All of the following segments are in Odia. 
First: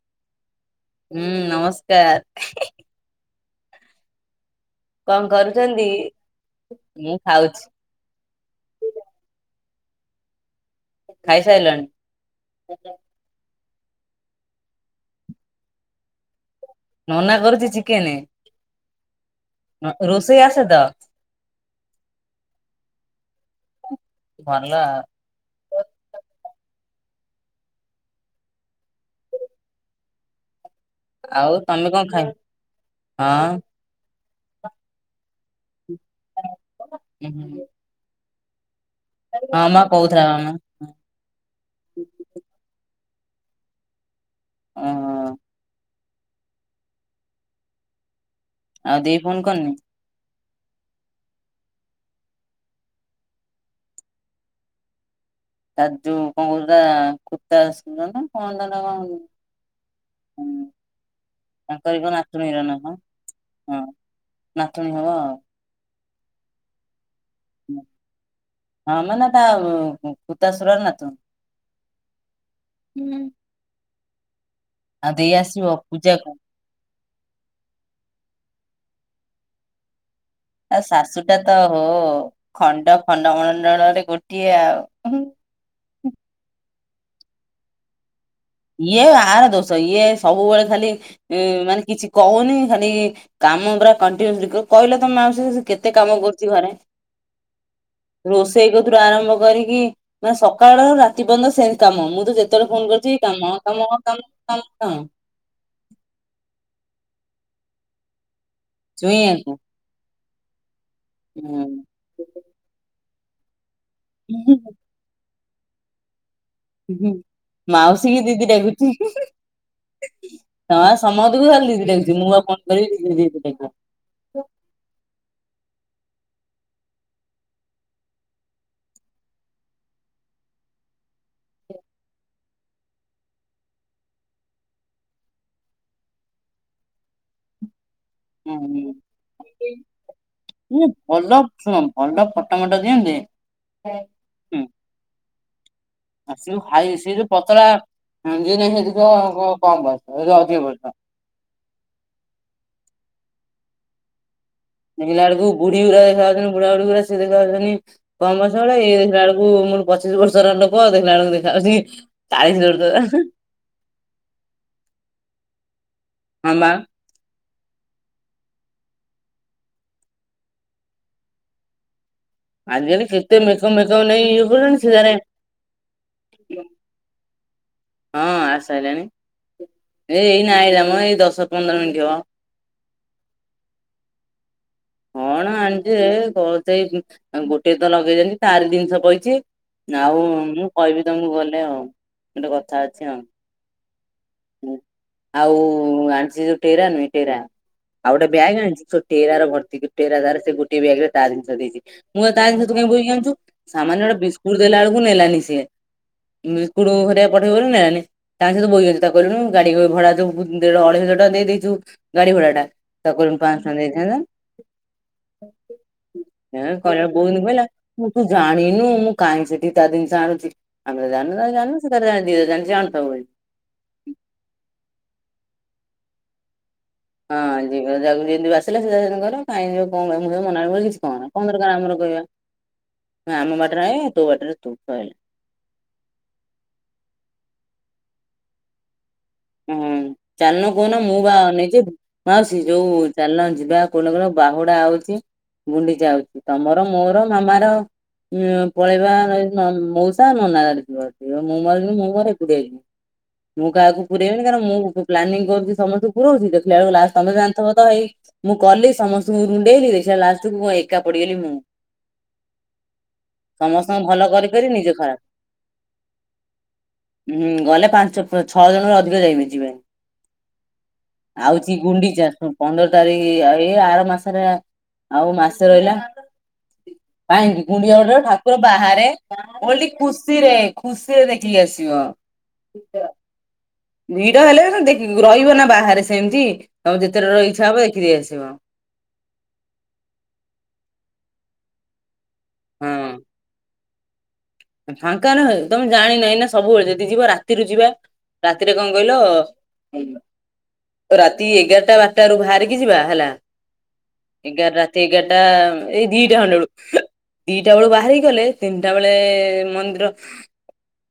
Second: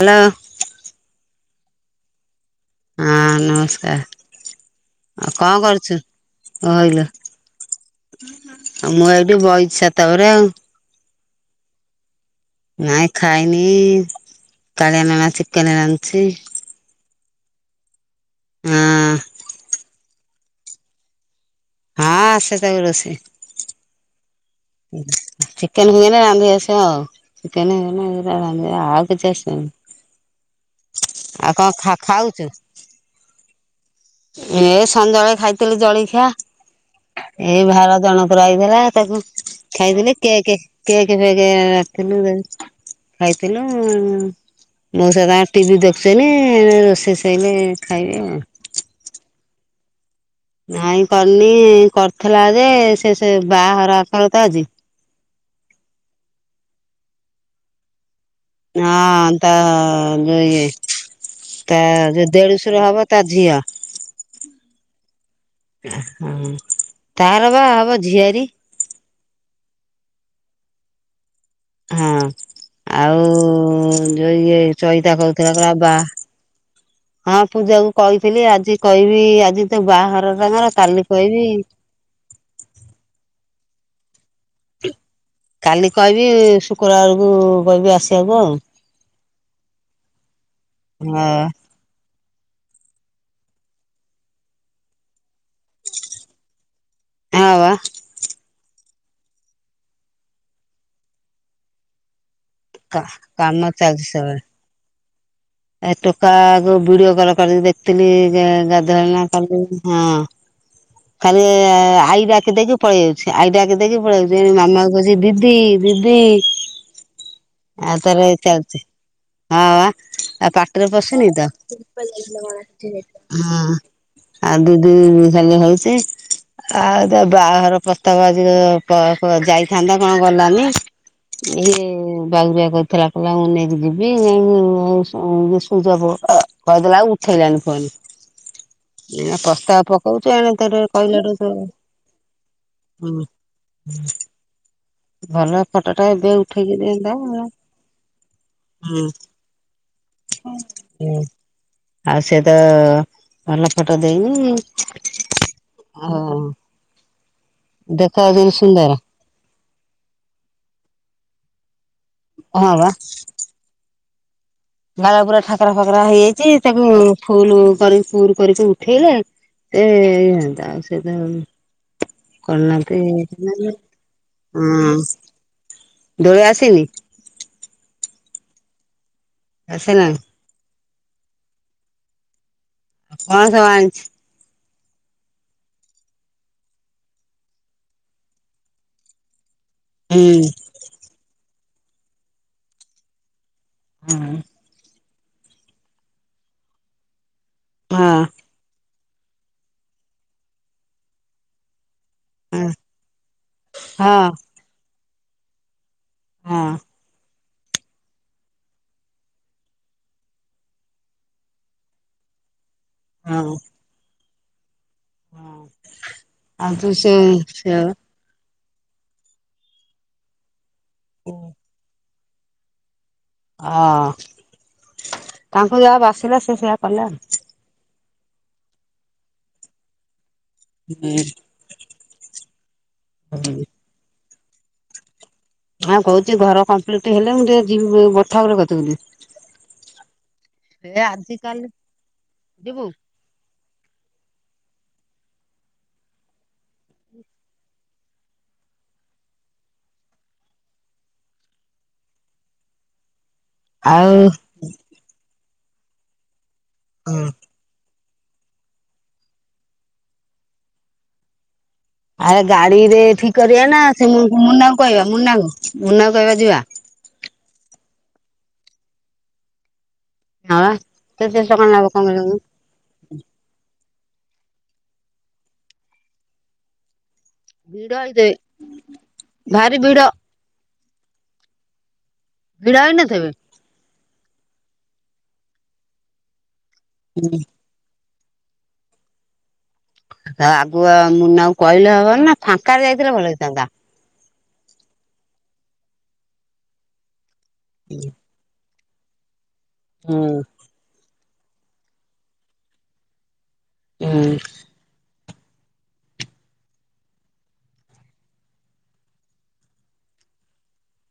ହ୍ୟାଲୋ ହୁଁ ନମସ୍କାର। ହଁ ନମସ୍କାର। ଆଉ କଣ କରୁଛୁ କହିଲୁ ମୁଁ ଖାଉଛି ଆଉ ମୁଁ ଏଇଠି ବଇ । ଛାତ ଉପରେ ଆଉ। ଖାଇସାରିଲଣି? ନାଇଁ ଖାଇନି, କାଳିଆ ନାନା ଚିକେନ ରାନ୍ଧଛି। ନନା କରୁଛି ଚିକେନ? ହଁ। ରୋଷେଇ ଆସ ତ? ହଁ ଆସେ ତାକୁ ରୋଷେଇ। ଭଲ ଆଉ। ଚିକେନ ଫିକେନ୍ ରାନ୍ଧି ଆସେ। [inaudible] ଚିକେନ ଫିକେନ ରା-ରାନ୍ଧି ଆଉ କିଛି ଆସେନି। ଆଉ କଣ ଖା-ଖାଉଛୁ? ହଁ ଏ ସଞ୍ଜବେଳେ ଖାଇଥିଲି ଜଳିଖିଆ। ଏ ଉହୁଁ। ଭାର ଜଣଙ୍କର ଆଇଥିଲା ତାକୁ ହଁ ମା ଖାଇଥିଲି। କହୁଥିଲା ମାମା। କେକେ କେକ ଫେକେ। [unintelligible] ଖାଇଥିଲୁ, ମୁଁ ଓହୋ ସେଟା ଟିଭି ଦେଖ [unintelligible] ରୋଷେଇ ସଇଲେ ଖାଇବେ ଆଉ। ଫୋନ୍ କରନି। ନାଇଁ କରିନି କରିଥିଲା ଯେ, ସେ ସେ ବାହାଘର ଆଖଳ ତ ଆଜି। ତା ଯୋଉ କଣ କହୁଥିଲା ଖୁତା ଅସୁର ନା। ତା ନାଁ କଣ? ହଁ ତା ଯୋଇଆ ତା ତାଙ୍କରି କଣ ଯୋଉ ନାତୁଣୀର ନା ଦେଢ଼ସୁର କଣ ହବ ତା ଝିଅ। ହଁ ନାତୁଣୀ ହବ ଆଉ। ଆ ହଁ। ତାର ବା ହବ ଝିଆରୀ ହଁ ମାନେ ତା କୁତାସୁରର ନାତୁଣୀ। ହଁ ଆଉ ଯୋଉ ଇଏ। ଆଉ ଚଇତା ଦେଇ ଆସିବ କହୁଥିଲା ବା ପୂଜାକୁ। ହଁ ପୂଜା କ କହି। ଥିଲି ଆଜି କହିବି ଆଜି ତ ବାହାଘର ତାଙ୍କର ଆ କାଲି ଶାଶୁଟା କହିବି ତ ହୋ, ଖଣ୍ଡ ଖଣ୍ଡମଣ୍ଡଳରେ ଗୋଟିଏ ଆଉ। ହୁଁ। କାଲି କହିବି ଶୁକ୍ରବାରକୁ କହିବି ଆସିବାକୁ ଆଉ। ତାର ଦୋଷ। ଇଏ ସବୁବେଳେ ଖାଲି ଇଁ ମାନେ କିଛି କହୁନି ଖାଲି କାମ ପୁରା କଣ୍ଟିନୋସଲି କହିଲେ ତମେ କେତେ କାମ କରୁଛି ଘରେ ହଁ ହଁ ବା । ରୋଷେଇ କ ତୁରୁ ଆରମ୍ଭ କରିକି ମାନେ ସକାଳ ରାତି ପର୍ୟ୍ୟନ୍ତ ସେନ୍ତି କାମ। ମୁଁ ତ ଯେତେବେଳେ ଫୋନ କରିୁଛି ମ - ତ - ମ - କାମ ତ ଚାଲିଛି ମତ ସବୁ । ଏ ଟୋକା କୁ ଭିଡିଓ କଲ କରିିକି ଦେଖିଥିଲି ଗାଧୁଆ ବେଳେ ଚୁଇଁ ନା କଲ୍ ଆକୁ କରିକି ହଁ। ଖାଲି ହୁଁ। ଆଇଡାକି ଦେଇକି ଦେଇକି ପଳେଇ ଯାଉଛି । ଆଇ ଡାକି ଦେଇକି ପଳେଇ ଯାଉଛି । ଏଣେ ମାମା କହୁଚି ଦି ଦିଦି, ଦିଦି ମାଉସୀ କି ଆଉଥରେ ଦିଦି ଚାଲଛି ଡାକୁଛି। ହଁବା। ପାଟିରେ ହଁ ପଶୁନି ସମସ୍ତଙ୍କୁ ତ, ଖାଲି ଦିଦି ହଁ ଡାକୁଛି ମୁଁ ଆଉ କଣ କରିବି । ଦିଦି ଦିଦି ଡାକିବ। ଆଉ ଦିଦି, ଦିଦି ଖାଲି ଇଏ ହଉଚି। ଆଉ ତା ବାହାଘର ପ୍ରସ୍ତାବ ଆଜି କ- କ ଯାଇଥାନ୍ତା କଣ ଗଲାନି? ଇଏ ବାଉରିଆ କହିଥିଲା କହିଲା ମୁଁ ନେଇକି ଯିବି [inaudible] ହଁ ଯେ ସୁଇଜଅଫ କଇଦେଲା ଆଉ ଉଠେଇଲାନି ଫୋନ। ହୁଁ-ହୁଁ। ପକଉଛୁ ଏଣେ ତୋର ମୁଁ । କହିଲାରୁ ଭଲ ତୁ ଶୁଣ ଭଲ ଫଟ ମଟ ଦିଅନ୍ତେ। ହୁଁ [inaudible] ଭଲ ଫଟୋ ଟା ଏବେ ଉଠେଇକି ଦିଅନ୍ତା ନାଇଁ ଯିଏ ନାହିଁ ସିଏ ହୁଁ ଦେଖିବ। କହିବା କମ୍ ବୟସ। ଇଏ ତ ଅଧିକ ବୟସ। ଆଉ ସେ ତ ଭଲ ଫଟୋ ଦେଇନି ଦେଖିଲା ବେଳକୁ ବୁଢୀୁ ଗୁରା ଆଉ ଦେଖାଉଛନ୍ତି ବୁଢ଼ା ବୁଢ଼ୀ ଗୁରା ଲୋକ ଯେମିତି ଦେଖା କମ୍ ଯାଉନି ବୟସ ଭଳିଆ । ସୁନ୍ଦର ଇଏ ଦେଖିଲା ବେଳକୁ ମୋଟ ପଚିଶ ବର୍ଷ ବର୍ଷର ଲୋକ। ଦେଖିଲା ବେଳକୁ ଦେଖାଯାଉଛି ଚାଳିଶ ହଁ ବର୍ଷା ବା। ବାଳ ପୁରା ଠାକରା ଫାକରା ହଁ ହେଇଯାଇଛି ବା ତାକୁ ଫୁଲ କରି ପୁର କରିକି ଉଠେଇଲେ ସେ ହୋଇଯାଆନ୍ତା। ଆଉ ସେ ତ ଆଜିକାଲି କେତେ କଲନ୍ତି ମେକଅପ୍ ମେକଅପ୍ ନେଇ ଇଏ କରୁଛନ୍ତି ସେ ହଁ। ତାରେ ଦଳି ଆସନି? ହଁ ଆସ ଏ ଆସିଲାଣି ଏଇ ନ ଆଇଲା ଏଇ ଦଶ ପନ୍ଦର ମିନିଟ୍ ହବ। କଣ ସବୁ ଆଣିଛି। କଣ ଆଣିଛ କ ସେଇ ଗୋଟେ ତ ଲଗେଇ ଯାଣି ତାରି ଜିନିଷ ପଇଛି। ଆଉ ହୁଁ ମୁଁ କହିବି ତମକୁ ଗଲେ ଆଉ ଗୋଟେ କଥା ଅଛି ଆଉ। ହଁ। ଆଉ ଆଣିଛି ଯୋଉ ଟେରା ନୁହେଁ ଟେରା ହଁ ଆଉ ଗୋଟେ ବ୍ୟାଗ୍ ଆଣିଛି [unintelligible] ଟେ ଭର୍ତ୍ ଗୋଟେଧାର ସେ ଗୋଟଏ ବ୍ୟାଗରେ ତା ଜିନିଷ ଦେଇଛି। ମୁଁ ତ ତା ଜିନିଷ ତୁହି ବହିକି ଆଣିଚୁ ସାମାନ୍ୟ ଗୋଟେ ହଁ ବିସ୍କୁଟ ଦେଲା ବେଳକୁ ନେଲାନିସିଏ। ହଁ [inaudible] ତାଙ୍କ ସହିତ ବହିଗ ଚତା କୁ ଗାଡି ଭଡା ଯୋ ଦେଢ ଅଢେଇ ହଜାର ଟଙ୍କା ଦେଇେଇଛୁ ଗାଡି ଭଡା ଟା। ତାକୁ ମୁ ହଁ ପାଞ୍ଚ ଟଙ୍କା ଦେଇଥାନ୍ତା। ହଁ। ଆଉ ତୁ କହ ସେ ବୋଉନି ବିଲ ସେ ମୁଁ ତୁ ଜାଣ ନୁ ମୁଁ କାହିଁ ସେଠି ତା ଜିନିଷ ଆଣୁଛି ଆମେ ଜାୁ ଜାୁ ସେ ଜାି ଜାଣ ଜ ଆଣୁଥାୁ ହଁ ତାଙ୍କୁ ଯାହା ବାସିଲା ସେ ସେଆ ହଁ ଯା ଯେମିତି ଆସିଲା ସିଧା ସେତି କର କାଇଁ ଯିବ କଣ କହିବ। ମୁ ମନା କିଛି କହନା କଣ ଦରକାର ଆମର କହିବା ଆମ ବାଟରେ ଆ ତୁ ବାଟରେ ତୁ ସଇଲା। ହଁ କହୁଛି ଘର କମ୍ପ୍ଲିଟ ହେଲେ ମୁଁ ଟିକେ ଯିବି ବର୍ଥା କ କି। ହଁ ଚାଲଣ କହୁନ ମୁଁ ବା ଆଜିକାଲି ନେଇଛିି ଭଉ ଯିବୁ ଯୋଉ ଚାଲ ଯିବା କହୁନା କ ବାହୁଡା ଆଉଚି ଗୁଣ୍ଡିଚା ଆଉଚି ତମର ମୋର ମାମାର ଉଁ ପଳେଇବା ମା-ମୋଉସା ନନା ମୁଁ ମୋର ମୁଁ ମୋର ଏକୁଟିଆ ଯିବି। ମୁଁ କାହାକୁ ଆଉ ପୁରଇବିନି କାରଣ ମୁଁ ପ୍ଲାନିଂ କରୁଚି ସମସ୍ତଙ୍କୁ ପୁରୋଉଚି ପିଲାବେଳକୁ ଲାସ୍ ତମେ ତ ଜାଣିଥିବ ତ ଏଇ ମୁଁ କଲି ସମସ୍ତଙ୍କୁ ରୁଣ୍ଡେଇଲି ଦେଖିଲାବେଳେ ଲିଷ୍ଟକୁ ମୁଁ ଏକା ପଡିଗଲି ମୁଁ। ଆରେ ଗାଡିରେ ଠିକ କରିବା ନା ସମସ୍ତଙ୍କୁ ସେ ଭଲ କରିିକରି ମୁ-ମୁନାଙ୍କୁ ନିଜେ କହିବା ଖରାପ ମୁନାକୁ ମୁନାକୁ କହିବା ଯିବା। ହୁଁ ଗଲେ ପାଞ୍ଚ ଅ-ଛଅ ଜଣରୁ ଅଧିକ ଯାଇହୁଏ-ଯିବେନି। ହଁ ବା କେତେ ଟଙ୍କା ଆଉଚି ନବ କଣ ଗୁଣ୍ଡିଚା କହିଲୁ? ହେ-ପନ୍ଦର ତାରିଖି ଏଇ ଆର ମାସର ଆଉ ମାସେ ରହିଲା। କାହିଁକି ଭିଡ କୁଣ୍ଡିଚା ପାଖରେ ହେଇଥିବେ ଠାକୁର ବାହାରେ ଭାରି ଓଲଟି ଭିଡ ଖୁସିରେ ଖୁସିରେ ଦେଖିକି ଆସିବ। ଭିଡ଼ ହେଇନଥିବେ? ଭିଡ ହେଲେ ବି ସେଇ ଦେଖ୍ ରହିବେ ନା ବାହାରେ ସେମତି ଆଉ ଭିତରେ ରହି ଠିଆହେବେ ଦେଖିଦେଇ ଆସି ଯିବ। ଆ ଆଗୁଆ ମୁନାକୁ କହିଲେ ହବନା ଫାଙ୍କାରେ ଯାଇଥିଲେ ଭଲ ହେଇଥାନ୍ତା। ଏ ଫାଙ୍କା ନୁହେଁ ତମେ ଜାଣିିନ ଏଇନା ସବୁବେଳେ ଯଦି ଯିବା ରାତିରୁ ଯିବା ରାତ୍ ରାତିରେ କଣ କହିଲ ଓ ରାତି ଏଗାରଟା ବାରଟାରୁୁ ଭାରିକି ଯିବା ହେଲା ହୁଁ ଏଗାର ରାତି ଏଗାର ଟା ଏଇ ଦିଟା ଖଣ୍ଡେ ବେଳୁ ଦିଟା ବେଳୁ ବାହାରିକି ଗଲେ ତିନଟା ବେଳେ ଏ ମନ୍ଦିର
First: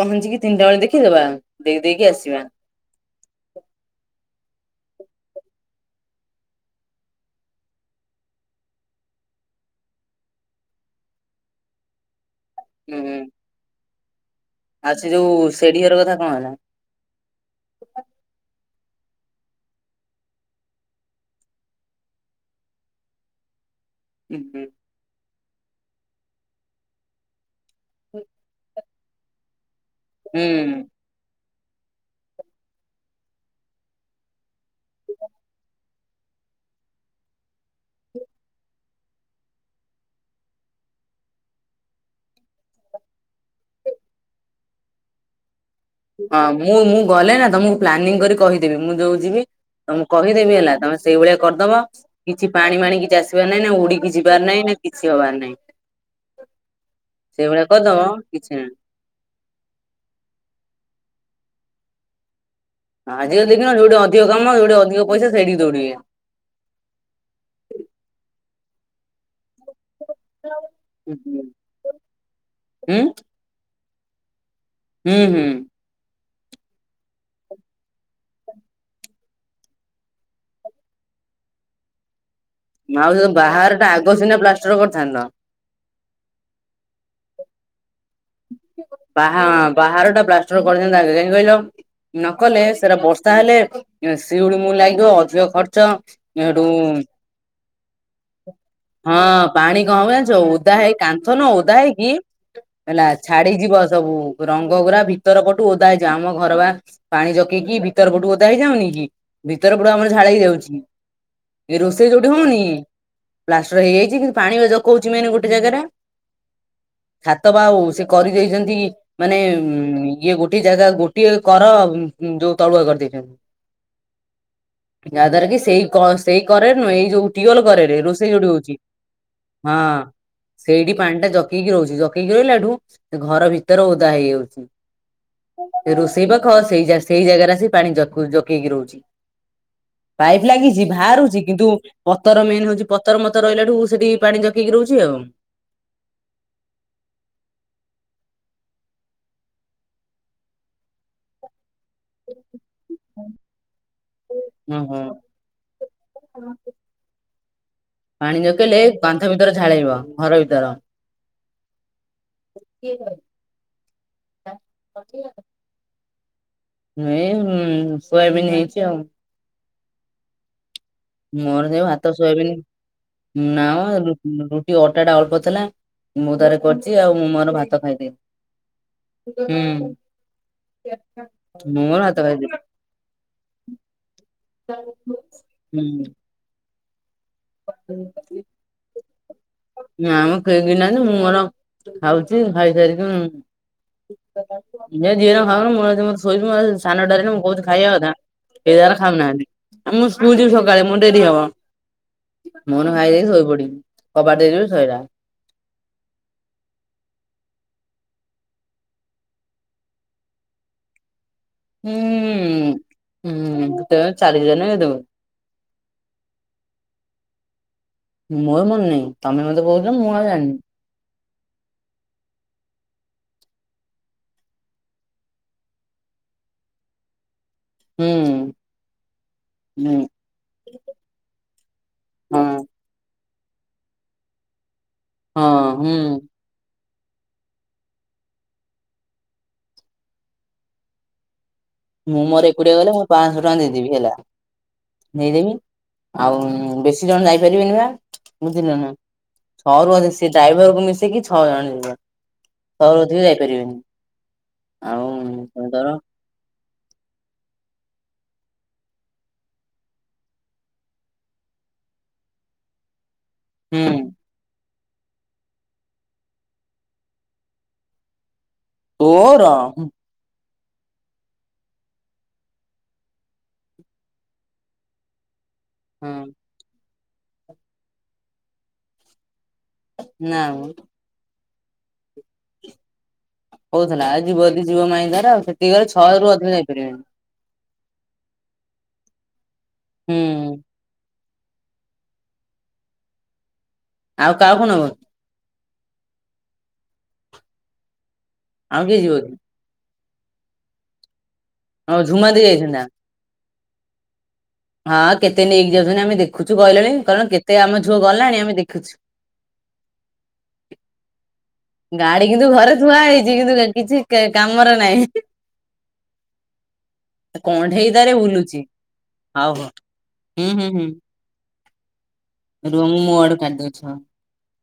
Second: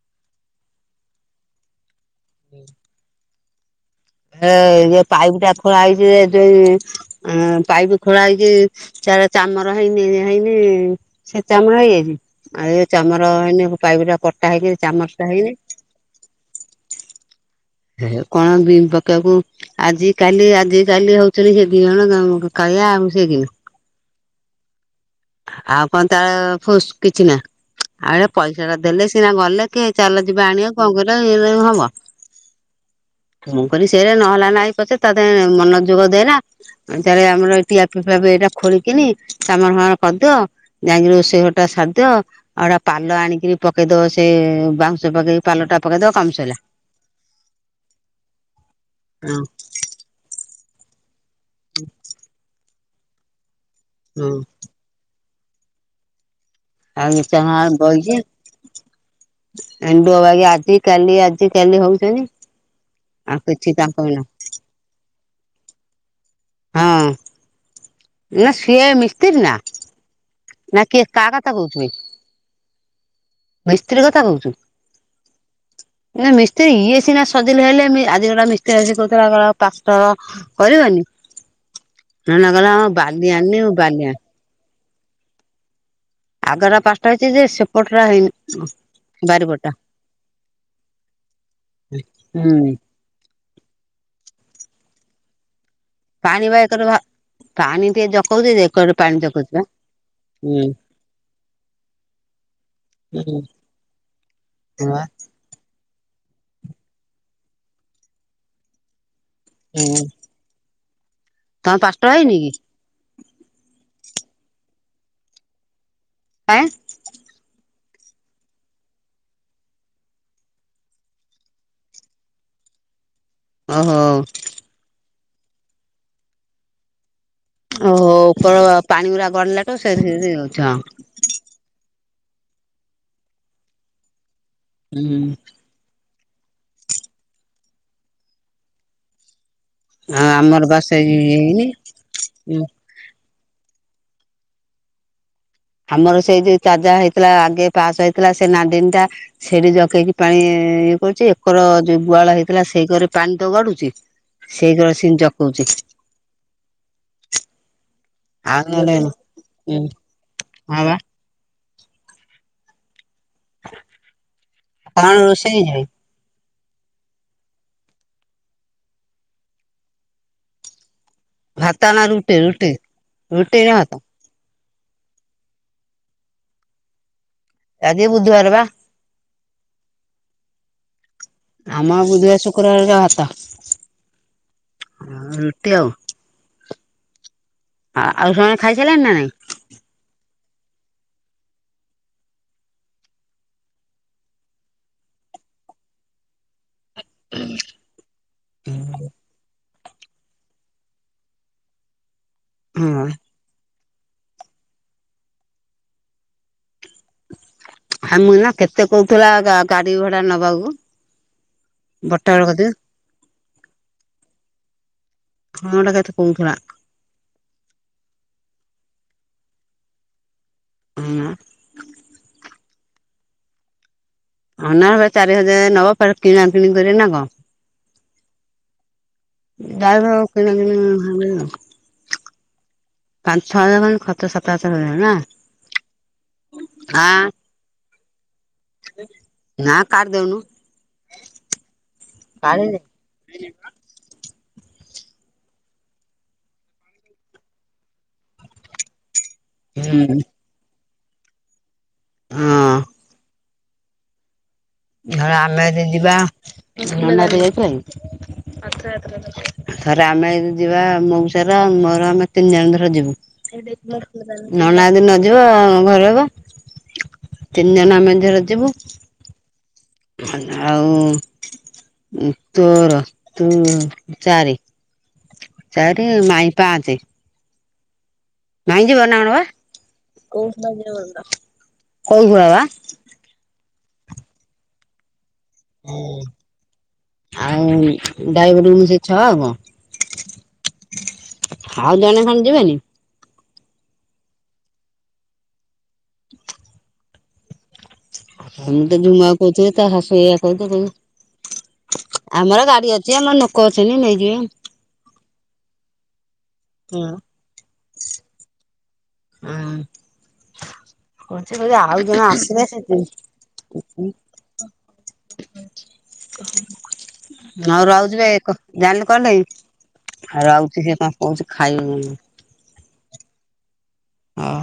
ପହଞ୍ଚିକି ତିନଟା ବେଳେ ଦେଖିଦବା ଦେଖିଦେଇକି ଆସିବା। ଏ ଏ ଏ ଇଏ ପାଇପଟା ଖୋଳା ହେଇଚି ଯୋଉ ଆଁ-ପାଇପି ଖୋଳା ହେଇଚି ତାର ଚାମର ହେଇନି ହେଇନି ସେ ଚାମର ହେଇଯାଇଚି। ଆଉ ଏ ହୁଁ ହୁଁ। ଚାମର ହେଇନି ପାଇପରା ପ ତାହା ବି ଆଉ ସେ ଯୋଉ ଚାମଚଟା ହେଇନି। ସେଢି ଘର କଥା କଣ ହେଲା ହେ କଣ ବିଲ୍ ପକେଇବାକୁ ଆଜି କାଲି ଆଜି କାଲି ହୋଉଥୁଲେ ସେ ଦିଜଣ ଜଣକୁ କ ଏହା ମୁଁ ମିଶିକି। ଉଁ ହୁଁ। ଆଉ କଣ ତାର ଫୁସ୍ କିଛି ନା ଆଉ ଏ ପଇସାଟା ଦେଲେ ସିନା ଗଲେ କେ ଚାଲ ଯିବା ଆଣିବା ହୁଁ କଣ କରିବା ଇଏରାରେ କଣ ହବ। ମୁଁ କହିଲି ସେରା ନହେଲା ନାଇ ପଛେ ତାଦେହରେ ମନଯୋଗ ଦେଏନା ମୁଁ କହିଲି ଚାଲେ ଆମର ଏଠି ଆଫେ ଫାଫେ ସେଟା ଖୋଳିକିନି ଚମର ଫମର କରିଦିଅ ଯାଇକି ରୋଷେଇ ଘରଟା ସାରଦିଅ ଆଉ ଏଟା ପାଲ ଆଣିକିରି ପକେଇଦବ ସେ ବାଉଁ ଶ ପକେଇକି ପାଲଟା ପକେଇଦବ କାମ ହଁ ସଇଲା। ମୁଁ ମୁଁ ଗଲେ ନା ତମକୁ ପ୍ଲାନିଂ କରି କହିଦେବି ମୁଁ ଯୋଉ ହଁ ଯିବି ତ ମୁଁ କହିଦେବି ହେଲା ତମେ ଶୁ ସେଇ ଭଳିଆ କରିଦବ କିଛି ପାଣି ମାଣି କିଛି ଆସିବାର ନାଇଁନେ ଉଡିକି ହଁ ଯିବାର ନାଇଁନେ କିଛି ହବାର ନାଇଁ। ଆଉ ନିଶ୍ଚିୟ ଭାବରେ କରିଦବ ବଇଚି କିଛି ନାହିଁ। ଏଣ୍ଡୁଅ ବାଗିଆ ଆଜି କାଲି ଆଜି କାଲି ହୋଉଚନ୍ତି। ହଁ ଆଜିକାଲି ଦେଖିନ ଯୋଉଠି ଅଧିକ କାମ ଯୋଉଠି ଅଧିକ ପଇସା ସେଇଠିକି ଦୌଡିବେ। ହଁ। ନା ସିଏ ମିସ୍ତିର ନା? ନା କିଏ ହୁଁ କାହା କଥା କହୁଚୁବେ ମିସ୍ତ୍ରୀ କଥା କୋହୁଚୁ? ହୁଁ ହୁଁ। ନାଇ ମିସ୍ତ୍ରୀ ଇଏ ସିନା ସଜିଲ୍ ହେଲେ ମି-ଆଜି ଗୋଟା ମିସ୍ତ୍ରୀ ଆସିକି କହୁଥିଲା କହିଲା ଆଉ ପ୍ଲାଷ୍ଟର କରିବନି? ନନା କହିଲା ହଁ ମାଉସି ବାଲି ତମ ଆଣିନି ମୁଁ ବାହାଘରଟା ବାଲି ଆଗ ଆଣି ସିନା ପ୍ଲାଷ୍ଟର କରିଥାନ୍ତ। ଆଗରା ପ୍ଲାଷ୍ଟର ହେଇଚି ଯେ ସେପଟ [unintelligible] ବାହା ବାହାର ଟା ବ୍ଲାଷ୍ଟର କରିଥାନ୍ତା ଆ କାହିଁକି କହିଲ ନ କଲେ ହୁଁ ସେଟା ବର୍ଷା ହେଲେ [inaudible] ସିଳି ମ ଲାଗିବ ଅଧିକ ଖର୍ଚ୍ଚ ପାଣି ବା ସେଠୁ ଏକରେ ଭା ପାଣି ଟିକେ ଜକଉଛି ଯେ ଏକରେ ପାଣି ହଁ ଜକଉଛି ବା ପାଣି କମ ଜାଣିଛ ହୁଁ ଓଦା ହେଇ କାନ୍ଥ ନୁହ ଓଦା ହେଇକି? ହେଲା ହୁଁ ଛାଡିଯିବ ସବୁ ରଙ୍ଗ ହଁ ଗୁରା ବା ଭିତର ପଟୁ ଓଦା ହେଇଯାଉ ଆମ ଘର ବା ପାଣି ଜକେଇକି ଭିତର ଗଟୁ [unintelligible] ଓଦା ହେଇଯାଉନି କି? ଭିତର ପଡା ହୁଁ ଆମର ଝାଲେଇ [unintelligible] ତମ ହେଇଯାଉଛି ପାଷ୍ଟ ରୋଷେଇ ଯୋଉଠି ହେଇନି କି ହଉନି ପ୍ଲାଷ୍ଟର ହେଇଯାଇଛି କି ପାଣି ଜଉଛି [unintelligible] ମି ଗୋଟେ ଜାଗାାରେ। ଆଁ। ଆଉ ସେ କରିଦେଇଛନ୍ତି ମାନେ ଇଏ ଗୋଟେ ଜାଗା ଗୋଟିଏ କର ତଳୁଆ କରିଦେଇଛୁ। ଓ ହୋ। ଯାହାଦ୍ଵାରା କି ସେଇ ସେଇ କରେନୁ ହେ ଏଇ ଯୋଉ ଟିବଲ କରେ ଓହୋ ରୋଷେଇ ଯୋଠେ ଉପର ହଉଛି ପାଣି ଗୁରା ଗଡିଲାଠୁ ହଁ ସେ ହଉଛି ହଁ ସେଇଠି ପାଣି ଟା ଜକେଇକି ରହୁଛି। ହିଲାଠୁ ଘର ଭିତରେ ଓଦା ହେଇଯାଉଛି ହୁଁ ରୋଷେଇ ସେଇ ପାଖ ସେଇ ସେଇ ଜାଗାରେ ଆ ସେ ପାଣି ଜକ ଜକେଇକି ରହୁଛି। ଆଉ ପାଇପ୍ ଆମର ବା ଲାଗିଛି ସେଇ ବାହାରୁଛି କିନ୍ତୁ ହେଇନି ପଥର ହୁଁ ମେନ୍ ହଉଚଛି ପଥର ମତ ରହିଲା ଠୁ ସେଠି ପାଣି ଜକେଇକି ରହୁଛି ଆଉ। ଆମର ସେଇ ଯୋଉ ଚାଜା ହେଇଥିଲା ଆଗେ ପାସ୍ ହେଇଥିଲା ସେ ନାନ୍ଦନ ଟା ସେଇଠି ଜକେଇକି ପାଣି। ଇଏ କରୁଛି ଏକର ଯୋଉ ଗୁହାଳ ହେଇଥିଲା ସେଇ ଘରେ ପାଣି ତ ଗଡୁଛି ସେଇ ଘରେ ସି ଜକଉଛି। ହ [unintelligible] ପାଣି ଆଉ ନକେଇଲେ ନହେଲେ କାନ୍ଥ ଭିତରେ ଉଁ ଝାଳେଇବ ଘର ଭିତର। ହଁ ବା କିଏ ଭ [unintelligible] କଣ ରୋଷେଇ ଯାଇ [unintelligible] ନଁ [unintelligible] ସୋୟାବନ୍ ହେଇଛି ଆଉ। ମୋର ସେ ନା ଭାତ ରୁଟି ସୋୟବିନ୍ ରୁଟି ରୁଟି ନା ନାମ ଭାତ ରୁଟି [unintelligible] ଟ ଅଟା ଟା ଅଳ୍ପ ଥିଲା ମୁଁ ତାର କରିଛି ଆଉ ମୁଁ ମୋର ଭାତ ଆଜି ବୁଧବାର ବା। ଖାଇଦେବି ହୁଁ । ଆମର ମୋର ଭାତଖା ବୁଧବାର ଇଦେବି । ଶୁକ୍ରବାରରେ ଭାତ [unintelligible] ହୁଁ ରୁଟି [unintelligible] ଆଉ ଆଉ ସମସ୍ତେ ଖାଇସିଲଣି ନା ନାଇଁ? ନାମ କେହି ଖାଇ ନାହାନ୍ତି ମୁଁ ମୋର ଖାଉଛି ଖାଇସାରିକି ଯିଏ ଖାଉନ ମନ ମେ ଶିବି [unintelligible] ସାନ ଡରି ମୁଁ କହୁଛି ଖାଇବା କଥା ଏ ଦାର ଖାଉ ନାହାନ୍ତି। ମୁଁ ସ୍କୁଲ ଯିବି ସକାଳେ ମୁଁ ଡେରି ହବ ମୋନ ହଁ ଭାଇ ଯାଇ ଶୋଇପଡିବି କବାଟ। ଦେଇିବି ଶଇଲା। ହମ ନା କେତେ କହୁଥିଲା ଗାଡି ଭଡା ନବାକୁ? ହୁଁ। ବଟାବେଳ ଗଦ। ହୁଁ ତେ ଚାରି ହଜଣ ହେଦବ। ହଁ ଗୋଟା କେତେ କହୁଥିଲା ମୋର ମନେ ନହିଁ ତମେ ମତେ କହୁଛ ମୁଁ ଆଉ ଜାଣିନି? ଆଁ। ହ ନା ଚାରି ହଜାର ନବା ଫ କିଣା ଆ କିଣି କରିିବ ନା କଣ। ହୁଁ। ହୁଁ ଯାାଇ କିଣି ହେ [unintelligible] ହଁ ପାଞ୍ଚ ଛଅ ହଜାର ମାନ ଖର୍ଚ ସଫ। ହଁ ହୁଁ। ଆଁ। ନା କା ଦେଉନୁ। ମୁଁ ମୋର ଏକୁଟିଆ ଗଲେ ମୁଁ ପାଞ୍ଚଶହ ଟଙ୍କା ଦେଇଦେବି ହେଲା। ନେଇଦେବି ଆଉ ବେଶୀ ଜଣ ଯାଇପାରିବେନି ବା ବୁଝିଲୁ ନା ଛଅରୁ ଅଧ ହୁଁ ସେ ଡ୍ରାଇଭର କୁ ମିଶିକି ଛଅ ଜଣ ଯିବ, ହଁ। ଛଅରୁ ଅଧିକି ଯାଇପାରିବେନି। ଆଉ ଧ ଆମେ ତମେ ଯଦି ତର ଯିବା [unintelligible] ଣ୍ଡ ଯାଇଛ [unintelligible] ଥରେ ଆମେ ଯିବା ମଉସା ମୋର ଆମେ ତିନି ଜଣ ଧର ଯିବୁ । ଏ ମ ହୁଁ [unintelligible] ନନା ଆଦି ନ ଯିବ ଆ ଘର ହେବ ତିନି ଜଣ ଆମେ ଧରେ ଯିବୁ। ଓ [unintelligible] ର ଆଉ। ତୋର ତୁ ଚାରି ଚାରି ମାଇଁ ପାଞ୍ଚ ମାଇଁଜିବ ନା କଣ ନା ମ ବା କଉ ଘଡ ବା [unintelligible] କଉଥିଲା ଯିବ ଯିବ ମାଇଁ ତାର ଆଉ ସେଠିରେ ଛଅ ରରୁ ଅଧିକା ଯାଇପାରିବନି। ଡାଇଭର ମିଶିକି ଛଅ ଆଉ କଣ? ହୁଁ। ଆଉ ଜଣେ ଖଣ୍ଡ ଯିବେନି? ଆଉ କହାକୁ ନ ବ? ଆମ ଆଉ ତ କିଏ ଯିବ କି? ଝୁମା କହୁଥିଲେ ତା ହାସଇଆ କହୁଛ ହଁ କ। ଝୁମା ଦେଇ ଆମର ଯାଇଥାନ୍ତା। ଗାଡି ଅଛି ଆମର ଲୋକ ଅଛନ୍ତି ନେଇଯିବେ। ହଁ କେତେ ନେଇକି ଯାଉଛନ୍ତି ଆମେ ଦେଖୁଛୁ, କହିଲେଣି କହିଲ କେତେ ଆମ ଝୁଅ ଗଲାଣି ଆମେ ଦେଖୁଛୁ। ହଁ। କହୁଛି କହୁଛି ଆଉ ଜଣେ ଗାଡି କିନ୍ତୁ ଆସିବେ ଘରେ ସେ ଥୁଆ ହେଇଛି, କିନ୍ତୁ କିଛି କାମରେ ନାହିଁ। [inaudible] ଆଉ କଣ୍ଢେଇ ତାରେ ରହୁଛି ବ [unintelligible] ବୁଲୁଛି ଜାଣିଲି କହିଲ ହଉ [unintelligible] ହଉ ଆଉ ହୁଁ ହୁଁ ହୁଁ ରହୁଛି ସେ କଣ କହୁଛି। ଖାଇ [unintelligible] ରୁହ ମୁଁ ମୋ ଆଡୁ କାଟି ଦେଉଛି [unintelligible] ଅଁ।